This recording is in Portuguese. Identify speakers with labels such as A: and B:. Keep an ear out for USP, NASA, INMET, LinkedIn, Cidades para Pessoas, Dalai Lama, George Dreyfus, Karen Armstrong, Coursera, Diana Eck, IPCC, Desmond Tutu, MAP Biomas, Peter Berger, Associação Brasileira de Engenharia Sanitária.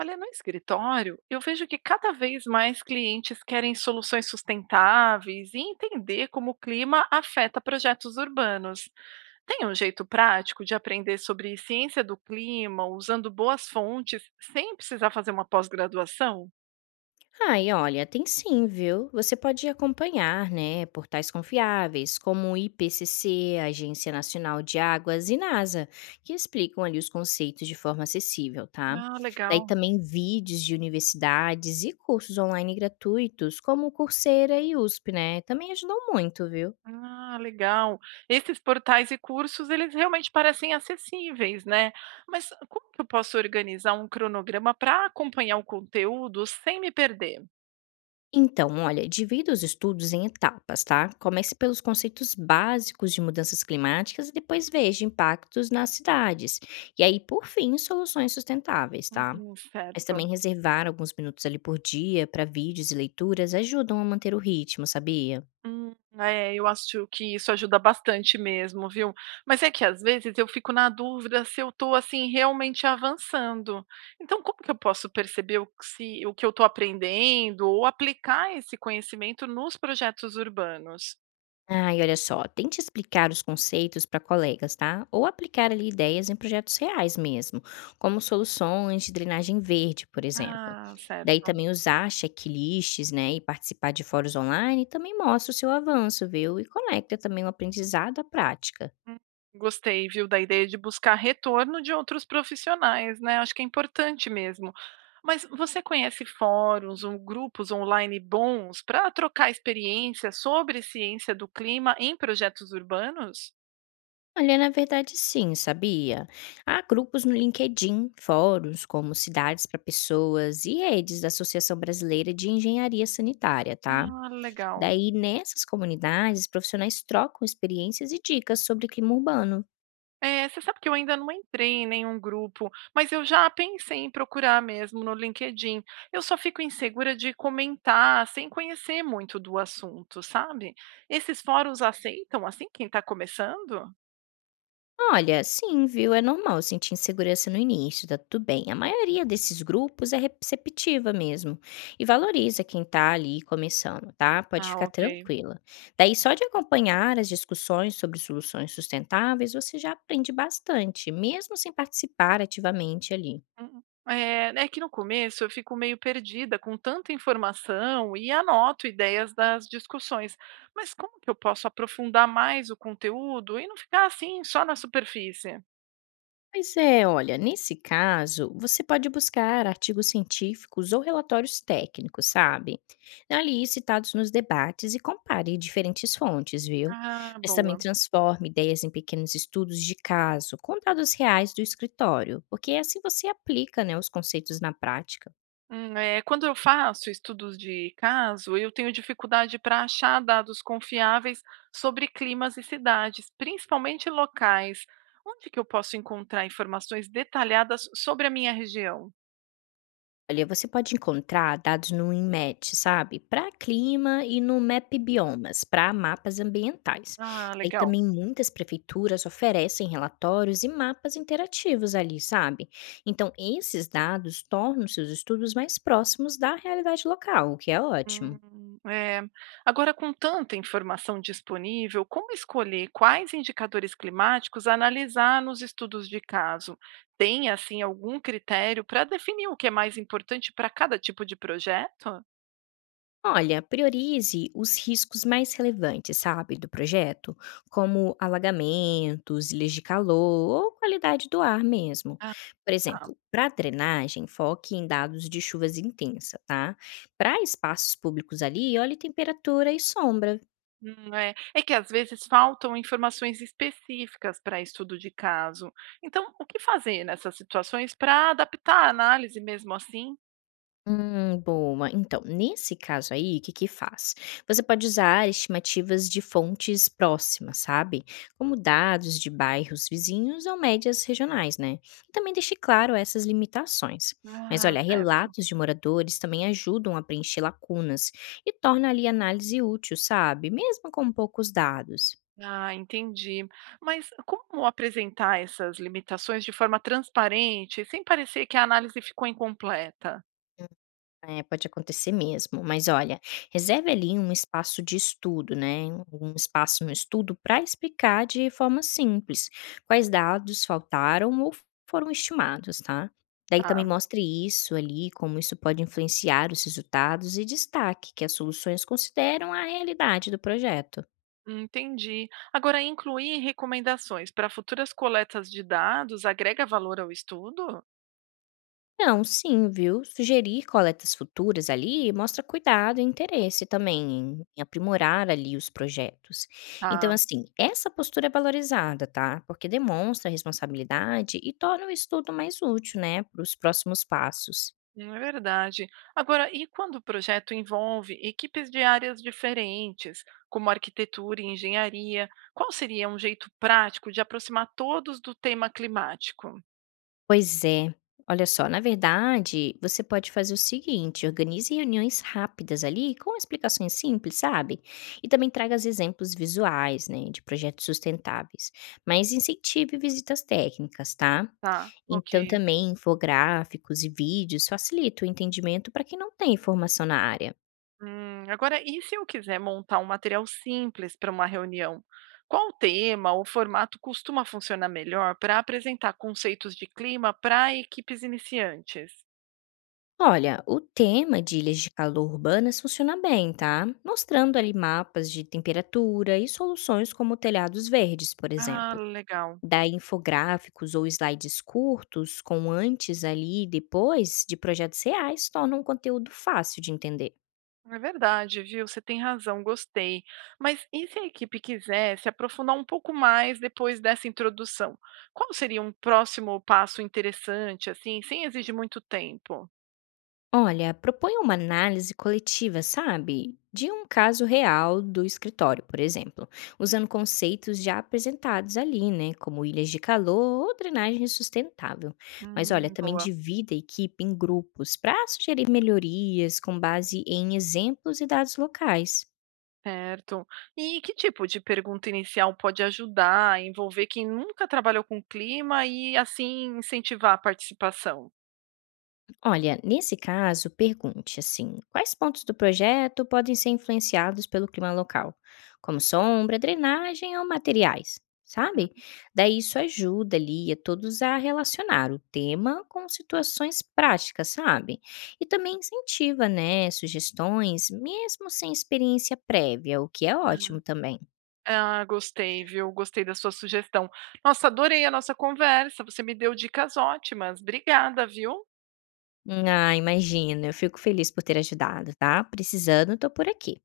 A: Olha, no escritório, eu vejo que cada vez mais clientes querem soluções sustentáveis e entender como o clima afeta projetos urbanos. Tem um jeito prático de aprender sobre ciência do clima usando boas fontes sem precisar fazer uma pós-graduação?
B: Ai, olha, tem sim, viu? Você pode acompanhar, né, portais confiáveis como o IPCC, a Agência Nacional de Águas e NASA, que explicam ali os conceitos de forma acessível, tá?
A: Ah,
B: Daí
A: legal.
B: também vídeos de universidades e cursos online gratuitos como o Coursera e USP, né? Também ajudam muito, viu?
A: Ah, legal. Esses portais e cursos, eles realmente parecem acessíveis, né? Mas como que eu posso organizar um cronograma para acompanhar o conteúdo sem me perder?
B: Então, olha, divida os estudos em etapas, tá? Comece pelos conceitos básicos de mudanças climáticas e depois veja impactos nas cidades. E aí, por fim, soluções sustentáveis, tá? Mas
A: Certo.
B: também reservar alguns minutos ali por dia para vídeos e leituras ajudam a manter o ritmo, sabia?
A: É, eu acho que isso ajuda bastante mesmo, viu. Mas é que às vezes eu fico na dúvida se eu estou, assim, realmente avançando. Então como que eu posso perceber o que se o que eu estou aprendendo ou aplicar esse conhecimento nos projetos urbanos?
B: Ah, e olha só, tente explicar os conceitos para colegas, tá? Ou aplicar ali ideias em projetos reais mesmo, como soluções de drenagem verde, por exemplo.
A: Ah,
B: Daí
A: certo.
B: também usar checklists, né, e participar de fóruns online também mostra o seu avanço, viu? E conecta também o aprendizado à prática.
A: Hum, Gostei, viu, da ideia de buscar retorno de outros profissionais, né? Acho que é importante mesmo. Mas você conhece fóruns ou grupos online bons para trocar experiências sobre ciência do clima em projetos urbanos?
B: Olha, na verdade, sim, sabia? Há grupos no LinkedIn, fóruns como Cidades para Pessoas e redes da Associação Brasileira de Engenharia Sanitária, tá?
A: Ah, legal.
B: Daí, nessas comunidades, profissionais trocam experiências e dicas sobre clima urbano.
A: É, você sabe que eu ainda não entrei em nenhum grupo, mas eu já pensei em procurar mesmo no LinkedIn. Eu só fico insegura de comentar sem conhecer muito do assunto, sabe? Esses fóruns aceitam assim quem está começando?
B: Olha, sim, viu? É normal sentir insegurança no início, tá tudo bem. A maioria desses grupos é receptiva mesmo e valoriza quem tá ali começando, tá? Pode
A: Ah,
B: ficar
A: ok.
B: tranquila. Daí, só de acompanhar as discussões sobre soluções sustentáveis, você já aprende bastante, mesmo sem participar ativamente ali.
A: É, é que no começo eu fico meio perdida com tanta informação e anoto ideias das discussões. Mas como que eu posso aprofundar mais o conteúdo e não ficar assim só na superfície?
B: Pois é, olha, nesse caso, você pode buscar artigos científicos ou relatórios técnicos, sabe? Ali citados nos debates e compare diferentes fontes, viu?
A: Ah,
B: Mas também
A: boa.
B: transforme ideias em pequenos estudos de caso, com dados reais do escritório, porque assim você aplica, né, os conceitos na prática.
A: É, quando eu faço estudos de caso, eu tenho dificuldade para achar dados confiáveis sobre climas e cidades, principalmente locais. Onde que eu posso encontrar informações detalhadas sobre a minha região?
B: Olha, você pode encontrar dados no INMET, sabe? Para clima e no MAP Biomas, para mapas ambientais.
A: Ah,
B: Aí
A: legal.
B: também muitas prefeituras oferecem relatórios e mapas interativos ali, sabe? Então, esses dados tornam seus estudos mais próximos da realidade local, o que é ótimo.
A: É. Agora, com tanta informação disponível, como escolher quais indicadores climáticos analisar nos estudos de caso? Tem, assim, algum critério para definir o que é mais importante para cada tipo de projeto?
B: Olha, priorize os riscos mais relevantes, sabe, do projeto, como alagamentos, ilhas de calor ou qualidade do ar mesmo. Por
A: Ah,
B: exemplo, para drenagem, foque em dados de chuvas intensa, tá? Para espaços públicos ali, olhe temperatura e sombra.
A: é. É que às vezes faltam informações específicas para estudo de caso. Então, o que fazer nessas situações para adaptar a análise mesmo assim?
B: Boa. Então, nesse caso aí, o que que faz? Você pode usar estimativas de fontes próximas, sabe? Como dados de bairros vizinhos ou médias regionais, né? E também deixe claro essas limitações. Mas
A: Ah,
B: olha,
A: certo.
B: relatos de moradores também ajudam a preencher lacunas e torna ali a análise útil, sabe? Mesmo com poucos dados.
A: Ah, entendi. Mas como apresentar essas limitações de forma transparente, sem parecer que a análise ficou incompleta?
B: É, pode acontecer mesmo. Mas olha, reserve ali um espaço de estudo, né? Um espaço no estudo para explicar de forma simples quais dados faltaram ou foram estimados, tá? Daí também
A: Tá,
B: mostre isso ali, como isso pode influenciar os resultados e destaque que as soluções consideram a realidade do projeto.
A: entendi. Agora, incluir recomendações para futuras coletas de dados agrega valor ao estudo?
B: Não, sim, viu? Sugerir coletas futuras ali mostra cuidado e interesse também em aprimorar ali os projetos. Então,
A: Ah,
B: assim, essa postura é valorizada, tá? Porque demonstra responsabilidade e torna o estudo mais útil, né, para os próximos passos.
A: é verdade. Agora, e quando o projeto envolve equipes de áreas diferentes, como arquitetura e engenharia, qual seria um jeito prático de aproximar todos do tema climático?
B: Pois é. Olha só, na verdade, você pode fazer o seguinte: organize reuniões rápidas ali, com explicações simples, sabe? E também traga os exemplos visuais, né, de projetos sustentáveis. Mas incentive visitas técnicas, tá?
A: Tá,
B: Então,
A: ok.
B: também infográficos e vídeos facilita o entendimento para quem não tem formação na área.
A: Agora, e se eu quiser montar um material simples para uma reunião? Qual tema ou formato costuma funcionar melhor para apresentar conceitos de clima para equipes iniciantes?
B: Olha, o tema de ilhas de calor urbanas funciona bem, tá? Mostrando ali mapas de temperatura e soluções como telhados verdes, por
A: Ah,
B: exemplo.
A: legal.
B: Dar infográficos ou slides curtos com antes ali e depois de projetos reais torna um conteúdo fácil de entender.
A: É verdade, viu? Você tem razão, gostei. Mas e se a equipe quiser se aprofundar um pouco mais depois dessa introdução? Qual seria um próximo passo interessante, assim, sem exigir muito tempo?
B: Olha, propõe uma análise coletiva, sabe? De um caso real do escritório, por exemplo, usando conceitos já apresentados ali, né? Como ilhas de calor ou drenagem sustentável. Mas olha, também
A: Boa.
B: divida a equipe em grupos para sugerir melhorias com base em exemplos e dados locais.
A: Certo. E que tipo de pergunta inicial pode ajudar a envolver quem nunca trabalhou com clima e, assim, incentivar a participação?
B: Olha, nesse caso, pergunte assim: quais pontos do projeto podem ser influenciados pelo clima local, como sombra, drenagem ou materiais, sabe? Daí isso ajuda ali a todos a relacionar o tema com situações práticas, sabe? E também incentiva, né, sugestões, mesmo sem experiência prévia, o que é ótimo também.
A: Ah, ah, gostei, viu? Gostei da sua sugestão. Nossa, adorei a nossa conversa. Você me deu dicas ótimas. Obrigada, viu?
B: Ah, imagina, eu fico feliz por ter ajudado, tá? Precisando, tô por aqui.